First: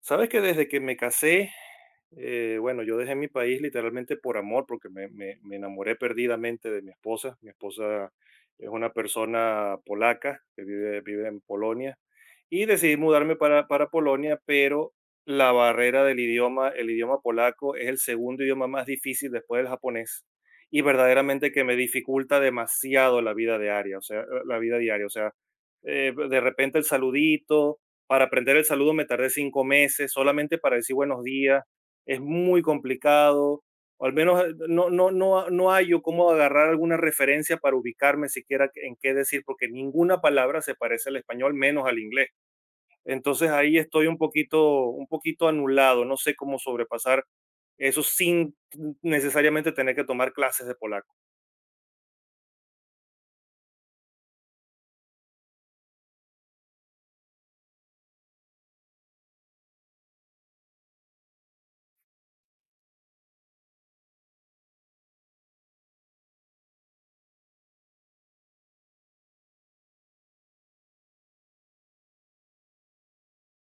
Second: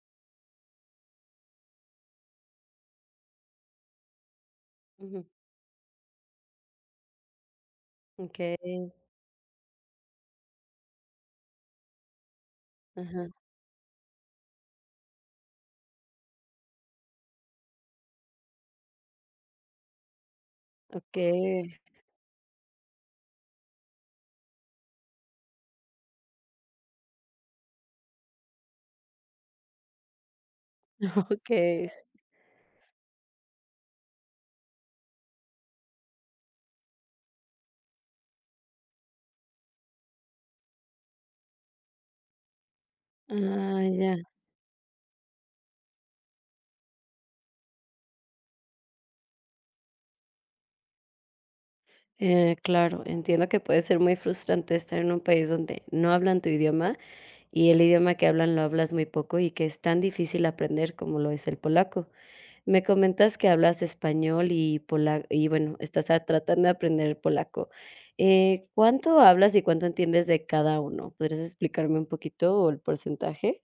Sabes que desde que me casé, bueno, yo dejé mi país literalmente por amor, porque Ujú, me enamoré perdidamente de mi esposa. Mi esposa es okey, una persona polaca que vive en Polonia y decidí ajá, mudarme para Polonia, pero la barrera del idioma, el idioma polaco es el segundo idioma más difícil después del japonés y verdaderamente que me okay, dificulta demasiado la vida diaria, o sea, la vida diaria, o sea, de repente el saludito para aprender el saludo me tardé 5 meses, solamente para decir buenos días. okay, s Es muy complicado, o al menos no hallo cómo agarrar alguna referencia para ubicarme siquiera en qué decir, porque ninguna palabra se parece al español, menos al inglés. Entonces, ahí ah, estoy ya, un poquito anulado, no sé cómo sobrepasar eso sin necesariamente tener que tomar clases de polaco. Claro, entiendo que puede ser muy frustrante estar en un país donde no hablan tu idioma, y el idioma que hablan lo hablas muy poco, y que es tan difícil aprender como lo es el polaco. Me comentas que hablas español y pola y bueno, estás a tratando de aprender polaco. ¿Cuánto hablas y cuánto entiendes de cada uno? ¿Podrías explicarme un poquito, o el porcentaje?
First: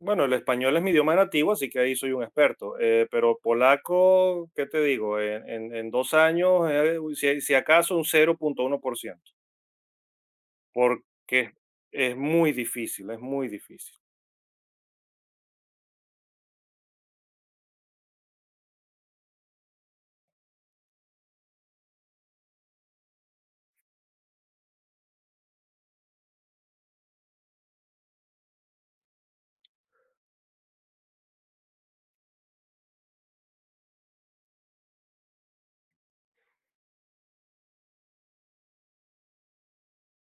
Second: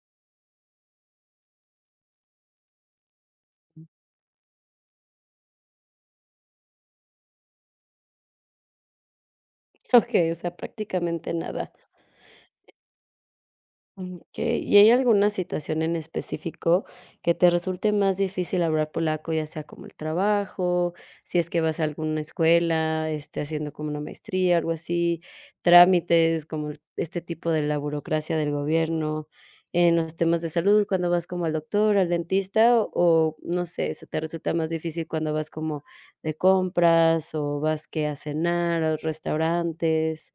Bueno, el español es mi idioma nativo, así que ahí soy un experto. Pero polaco, ¿qué te digo? En 2 años, uy, si acaso un 0,1%, Okey, o sea, prácticamente porque nada. es muy difícil, es muy difícil. Okey, ¿y hay alguna situación en específico que te resulte más difícil hablar polaco, ya sea como el trabajo, si es que vas a alguna escuela, este, haciendo como una maestría, algo así, trámites, como el este tipo de la burocracia del gobierno, en los temas de salud, cuando vas como al doctor, al dentista, o, no sé, se te resulta más difícil cuando vas como de compras o vas que a cenar, ¿a los restaurantes?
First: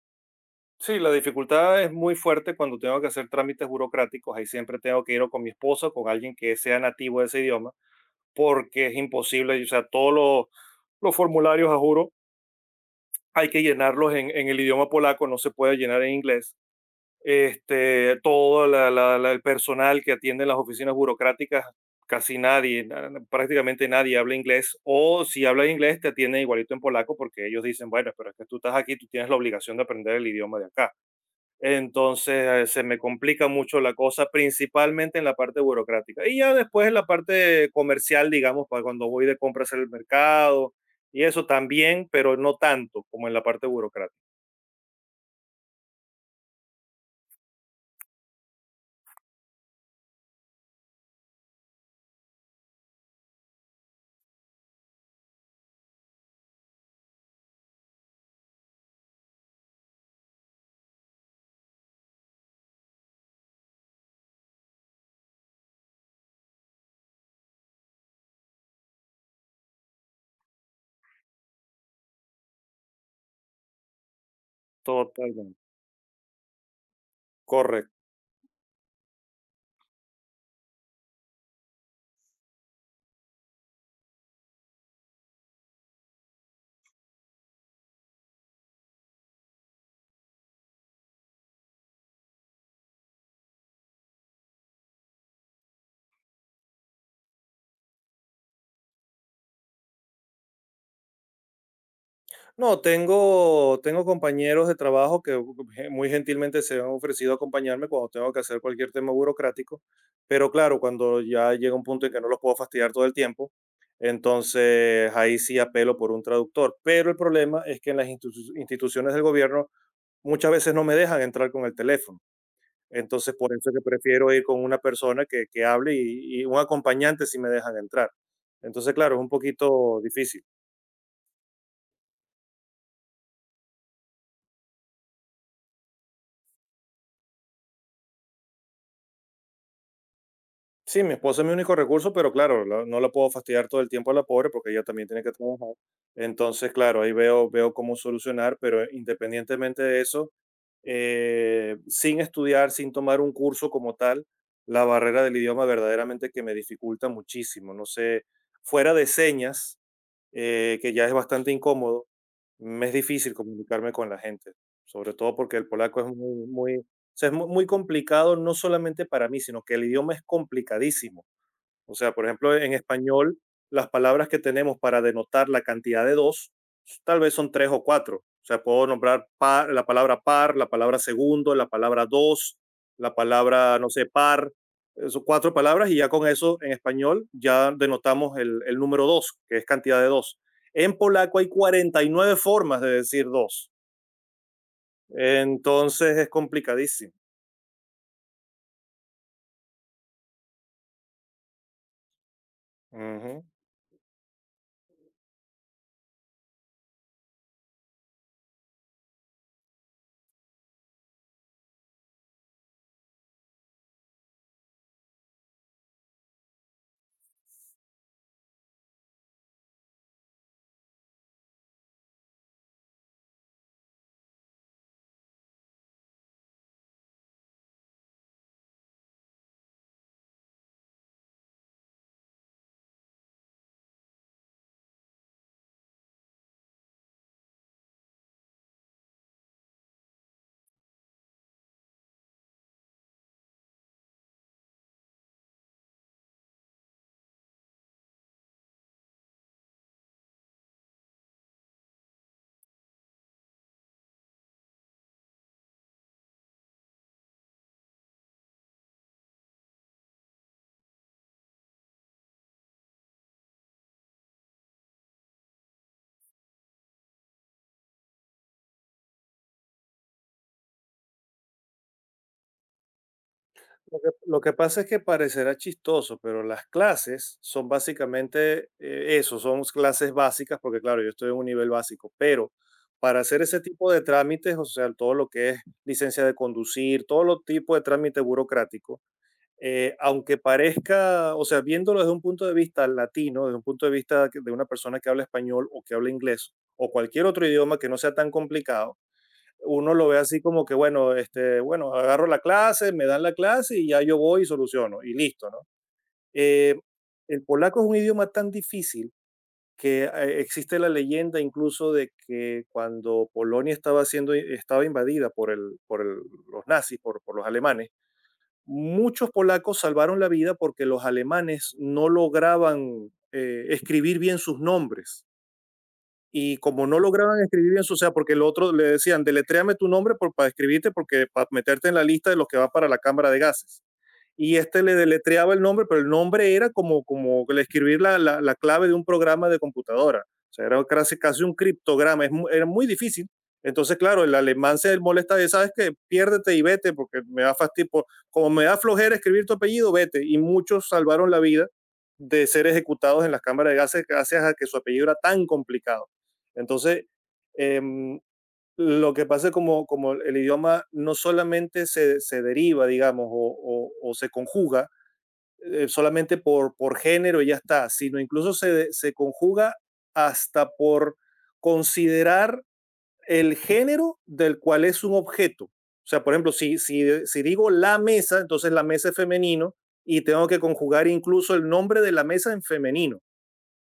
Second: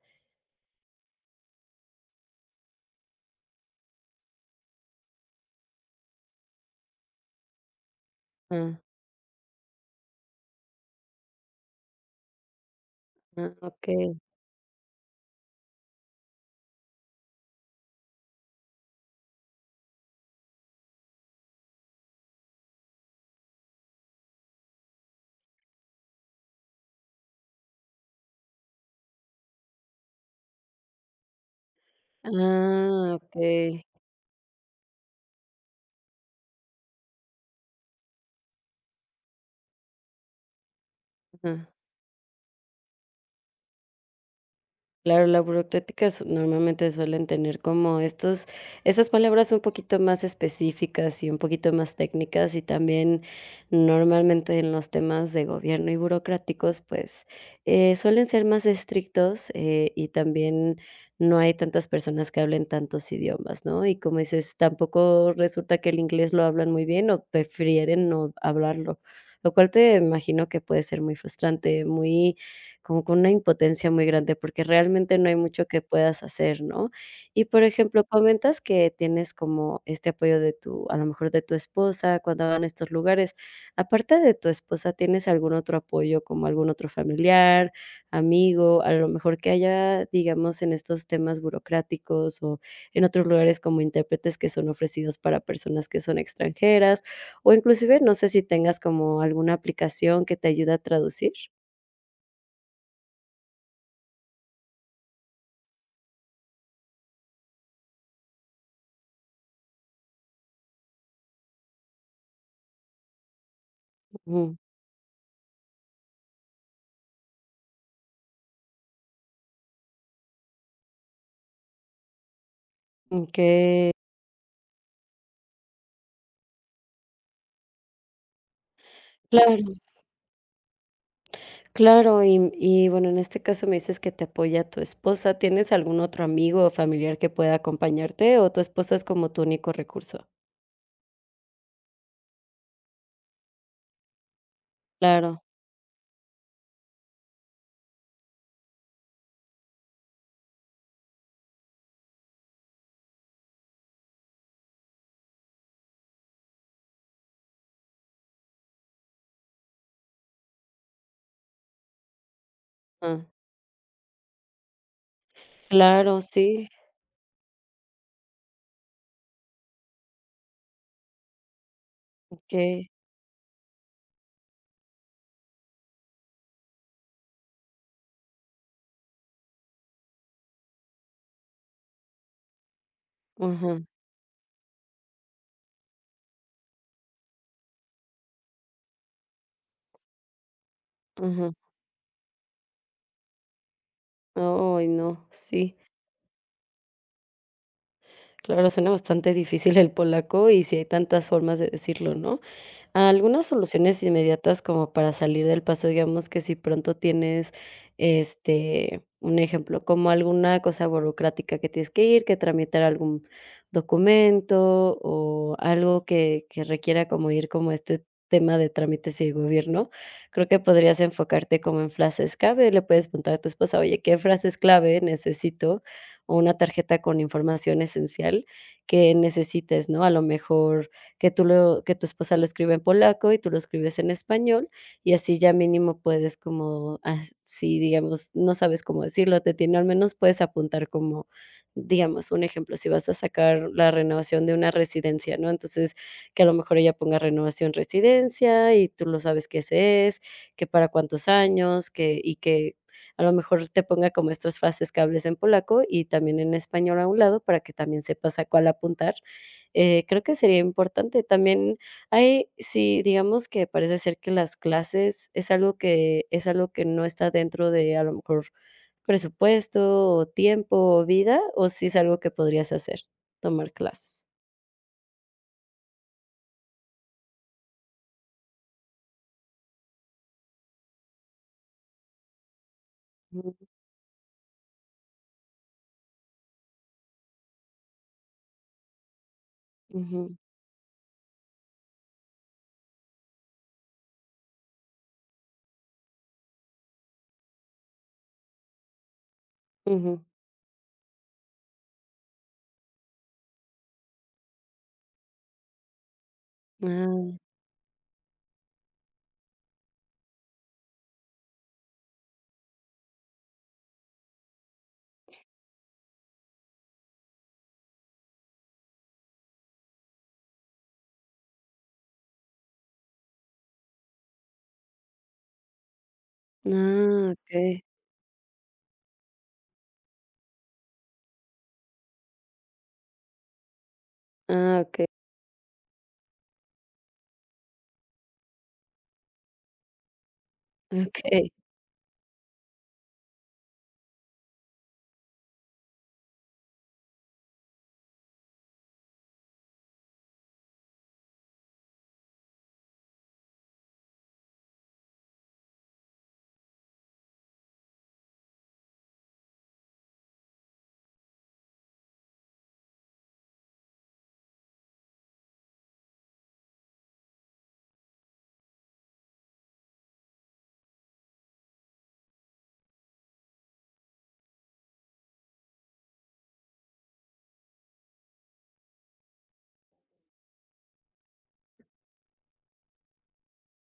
Sí, la dificultad es muy fuerte cuando tengo que hacer trámites burocráticos. Ahí siempre tengo que ir o con mi esposa o con alguien que sea nativo de ese idioma, Ah, porque es imposible. O sea, todos los formularios, a juro, hay ah, que okey. llenarlos en el idioma polaco, no se puede llenar en inglés. Este, todo el personal que atiende las oficinas burocráticas, casi nadie, prácticamente nadie habla inglés, o si habla inglés te atienden igualito en polaco porque ellos dicen, bueno, pero es que tú estás aquí, tú tienes la obligación de aprender el idioma de acá. Entonces se me Ah, complica mucho okey. la cosa, principalmente en la parte burocrática. Y ya después en la parte comercial, digamos, para cuando voy de compras al mercado y eso Ah, también, pero no tanto como en la parte burocrática. claro, la burocrática su normalmente suelen tener como estos esas palabras un poquito más específicas y un poquito más técnicas, y también normalmente en los temas de gobierno y burocráticos, pues, suelen ser más estrictos, y también no hay tantas personas que hablen tantos idiomas, ¿no? Y como dices, tampoco resulta que el inglés lo hablan muy bien o prefieren no hablarlo, lo cual te imagino que puede ser muy frustrante, muy como con una impotencia muy grande, porque realmente no hay Totalmente. mucho que puedas hacer, ¿no? Y, por Correcto. ejemplo, comentas que tienes como este apoyo de tu a lo mejor de tu esposa cuando van a estos lugares. Aparte de tu esposa, ¿tienes algún otro apoyo, como algún otro familiar, amigo, a lo mejor que haya, digamos, en estos temas burocráticos o en otros lugares como intérpretes que son ofrecidos para personas que son extranjeras? O inclusive, no sé si tengas como alguna aplicación que te ayude a traducir. No, tengo compañeros de trabajo que muy gentilmente se han ofrecido a acompañarme cuando tengo que hacer cualquier tema burocrático, pero claro, cuando ya llega un punto en que no los puedo fastidiar todo el tiempo, Ujú. entonces ahí sí apelo por un traductor. Pero el problema es que en las instituciones del gobierno muchas veces no me dejan entrar con el teléfono. Entonces por eso es que Okey. prefiero ir con una persona que hable y un acompañante si me dejan entrar. Entonces, claro, es un Claro, poquito difícil. claro. Y bueno, en este caso me dices que te apoya tu esposa, ¿tienes algún otro amigo o familiar que pueda acompañarte, o tu esposa es como tu único recurso? Sí, mi esposa es mi único recurso, pero claro, la- no la puedo fastidiar todo el tiempo a la pobre porque ella también tiene que Claro, trabajar. Entonces, claro, ahí veo cómo solucionar, pero independientemente de eso, sin estudiar, sin tomar un curso como tal, la barrera del idioma verdaderamente que me dificulta muchísimo. No sé, fuera de señas, que ya es bastante incómodo, me es ah, difícil comunicarme con la gente, sobre todo porque el polaco es claro, muy, sí, sea, es muy complicado no solamente para mí, sino que el idioma es complicadísimo. O sea, por ejemplo, en okey. español, las palabras que tenemos para denotar la cantidad de dos, tal vez son tres o cuatro. O sea, puedo nombrar la palabra par, la palabra segundo, la palabra dos, la palabra, Ajá, no sé, par. Eh, son cuatro palabras y ya con eso en español ya denotamos el número dos, que es cantidad de dos. En polaco hay ajá. 49 formas de decir dos. Ay, no, sí. Entonces es complicadísimo. Claro, suena bastante difícil el polaco y si hay tantas formas de decirlo, ¿no? Ujú. Algunas soluciones inmediatas como para salir del paso, digamos que si pronto tienes, este, un ejemplo, como alguna cosa burocrática que tienes que ir, que tramitar algún documento o algo que requiera como ir como este tema de trámites y gobierno, creo que podrías enfocarte como en frases clave, le puedes preguntar a tu esposa: "Oye, ¿qué frases clave necesito?", o una tarjeta con información esencial que necesites, ¿no? A lo mejor que tú lo que tu esposa lo escribe en polaco y tú lo escribes en español, y así ya mínimo puedes como, así digamos, no sabes cómo decirlo, te tiene al menos puedes apuntar como, digamos, un ejemplo, si vas a sacar la renovación de una residencia, ¿no? Entonces, que a lo mejor ella ponga renovación residencia y tú lo sabes que ese es, que para cuántos años, que y que a lo mejor te ponga como estas frases que hables en polaco y también en español a un lado para que también sepas a cuál apuntar creo que sería importante. También hay si digamos que parece ser que las clases es algo que no está dentro de, a lo mejor, presupuesto, o tiempo, o vida, o si es algo que podrías hacer, tomar clases. Lo que pasa es que parecerá chistoso, pero las clases son básicamente eso, son clases básicas, porque claro, yo estoy en un nivel básico, pero para hacer Ujú, ese tipo de trámites, o sea, todo lo que es licencia de conducir, todo lo tipo de trámite burocrático, ujú, aunque parezca, o sea, viéndolo desde un punto de vista latino, desde un punto de vista de una persona que habla español o que habla inglés o cualquier otro idioma que no sea tan complicado, uno lo ve ujú. así como que, bueno, este, bueno, agarro la clase, me dan la clase y ya yo voy y soluciono y listo, ¿no? Eh, Ah, el polaco es un idioma tan difícil que existe la leyenda incluso de que cuando Polonia estaba invadida los nazis, por los alemanes, muchos polacos salvaron la vida porque los alemanes no lograban escribir bien sus nombres y como no ah, lograban okey. escribir bien, su- o sea, porque el otro le decían, deletréame tu nombre para escribirte, porque para meterte en la lista de los que va para la Cámara de Gases y Ah, este le okey, deletreaba el nombre, pero el nombre era como, como escribir la, clave de un programa de computadora. O sea, era casi, casi okey, un criptograma, es, era muy difícil. Entonces, claro, el alemán se molesta de, sabes que piérdete y vete, porque me da fastidio, por- como me da flojera escribir tu apellido, vete. Y muchos salvaron la vida de ser ejecutados en las cámaras de gases gracias a que su apellido era tan complicado. Entonces, eh, lo que pasa es como, como el idioma no solamente se deriva, digamos, o se conjuga solamente por género y ya está, sino incluso se conjuga hasta por considerar el género del cual es un objeto. O sea, por ejemplo, si digo la mesa, entonces la mesa es femenino y tengo que conjugar incluso el nombre de la mesa en femenino.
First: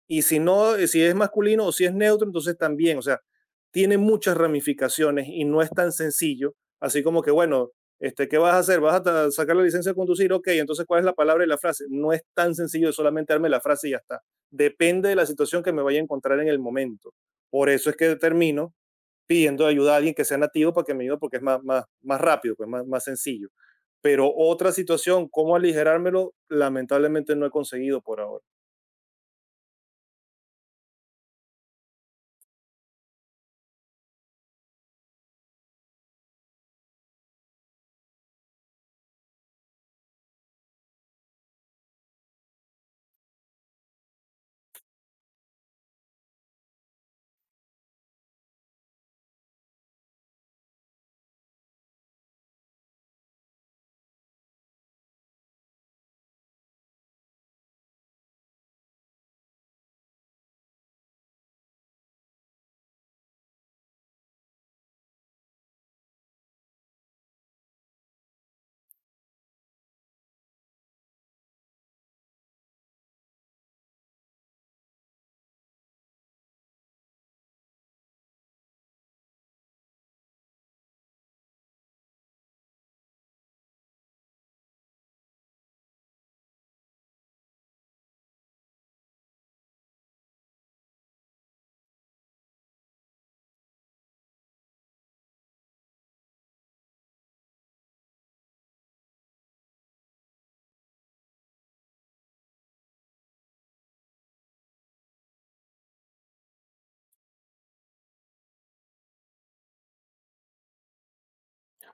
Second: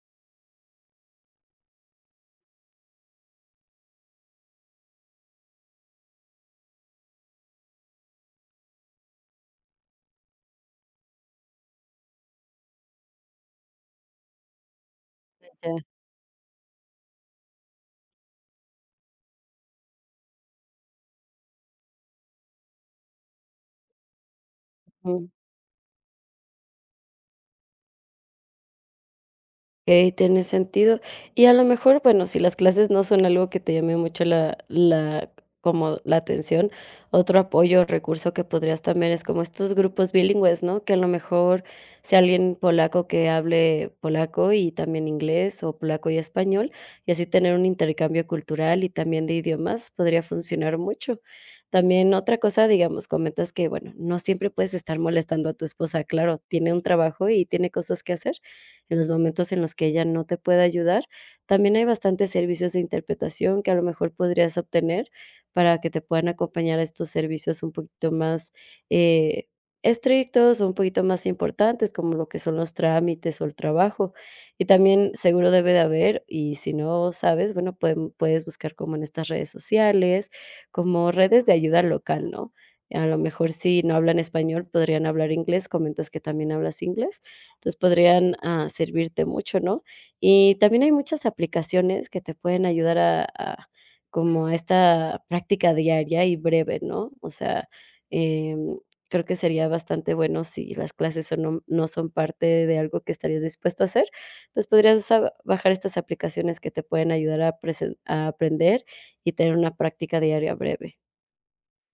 Y si no, si es masculino o si es neutro, entonces también, o sea, tiene muchas ramificaciones y no es tan sencillo, así como que, bueno, este, ¿qué vas a hacer? ¿Vas a sacar la licencia de conducir? Ok, entonces, ¿cuál es la palabra y la frase? No es tan sencillo de solamente darme la frase y ya está. Depende de la situación que ya, me vaya a encontrar en el momento. Por eso es que termino pidiendo ayuda a alguien que sea nativo para que me ayude porque es más rápido, pues más sencillo. Pero otra mm. situación, cómo aligerármelo, lamentablemente no he conseguido por ahora. Okey, tiene sentido. Y a lo mejor, bueno, si las clases no son algo que te llame mucho la la como la atención, otro apoyo o recurso que podrías también es como estos grupos bilingües, ¿no? Que a lo mejor sea alguien polaco que hable polaco y también inglés, o polaco y español, y así tener un intercambio cultural y también de idiomas podría funcionar mucho. También otra cosa, digamos, comentas que, bueno, no siempre puedes estar molestando a tu esposa, claro, tiene un trabajo y tiene cosas que hacer en los momentos en los que ella no te pueda ayudar. También hay bastantes servicios de interpretación que a lo mejor podrías obtener para que te puedan acompañar a estos servicios un poquito más, eh, estrictos o un poquito más importantes, como lo que son los trámites o el trabajo. Y también seguro debe de haber, y si no sabes, bueno, pueden puedes buscar como en estas redes sociales, como redes de ayuda local, ¿no? A lo mejor si no hablan español, podrían hablar inglés, comentas que también hablas inglés, entonces podrían, ah, servirte mucho, ¿no? Y también hay muchas aplicaciones que te pueden ayudar a como a esta práctica diaria y breve, ¿no? O sea, em, creo que sería bastante bueno si las clases son no no son parte de algo que estarías dispuesto a hacer, pues podrías usar bajar estas aplicaciones que te pueden ayudar a presen a aprender y tener una práctica diaria breve.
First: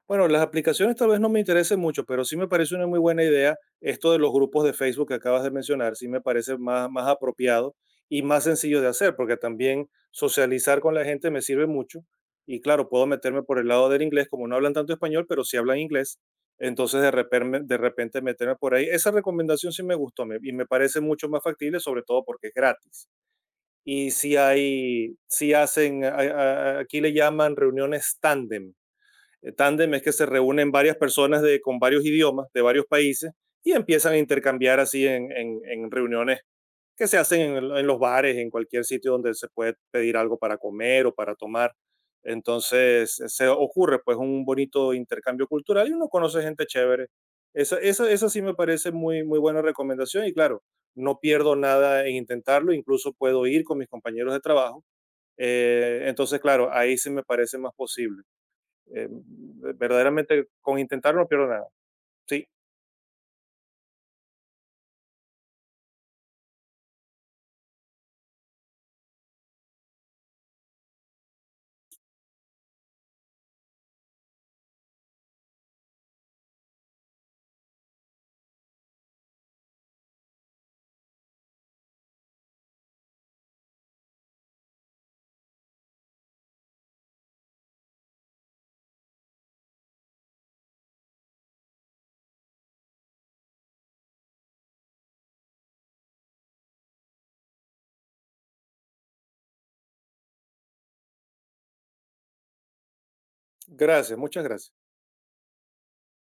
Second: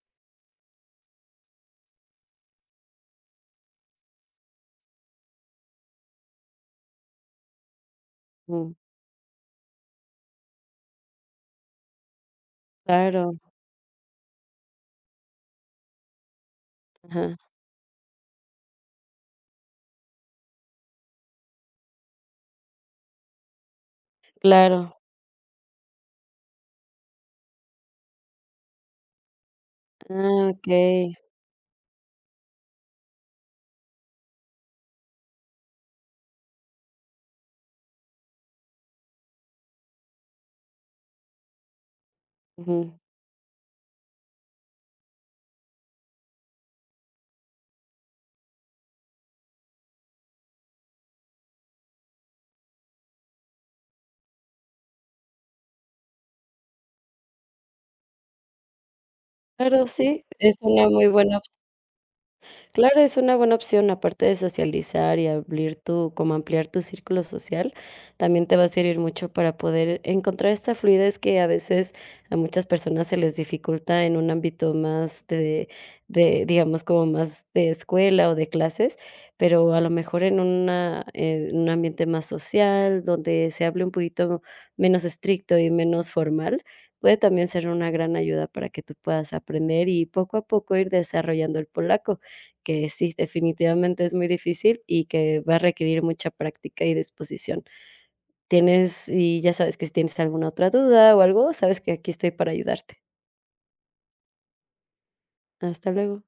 Bueno, las aplicaciones tal vez no me interesen mucho, pero sí me parece una muy buena idea esto de los grupos de Facebook que acabas de mencionar. Sí me parece más apropiado y más Mm, sencillo de hacer, porque también socializar con la gente me sirve mucho. Y claro, puedo claro, meterme por el lado del inglés, como no hablan tanto español, pero sí hablan inglés. Entonces, ajá, de repente meterme por ahí. Esa recomendación sí me y me parece mucho más factible, sobre todo porque es gratis. Y si claro. hay, si hacen, aquí le llaman reuniones tándem tándem es que se Ah, reúnen varias okey, personas de, con varios idiomas de varios países y empiezan a intercambiar así en reuniones que se hacen en los bares, en cualquier sitio donde se puede pedir algo para comer o para tomar. ujú. Entonces se ocurre pues un bonito intercambio cultural y uno conoce gente chévere. Esa sí me parece muy, muy buena recomendación y claro, no pierdo nada en intentarlo, incluso puedo ir con mis compañeros de trabajo. Entonces, claro, ahí sí me parece más posible Claro, sí, verdaderamente es con una muy intentar no buena pierdo opción. nada. Sí, Claro, es una buena opción, aparte de socializar y abrir tu como ampliar tu círculo social, también te va a servir mucho para poder encontrar esta fluidez que a veces a muchas personas se les dificulta en un ámbito más de, digamos, como más de escuela o de clases, pero a lo mejor en una en un ambiente más social, donde se hable un poquito menos estricto y menos formal, puede también ser una gran ayuda para que tú puedas aprender y poco a poco ir desarrollando el polaco que sí, definitivamente es muy difícil y que va a requerir mucha práctica y disposición. Tienes y ya sabes que si tienes alguna otra duda o algo, sabes que aquí estoy para ayudarte. gracias, muchas gracias. Hasta luego.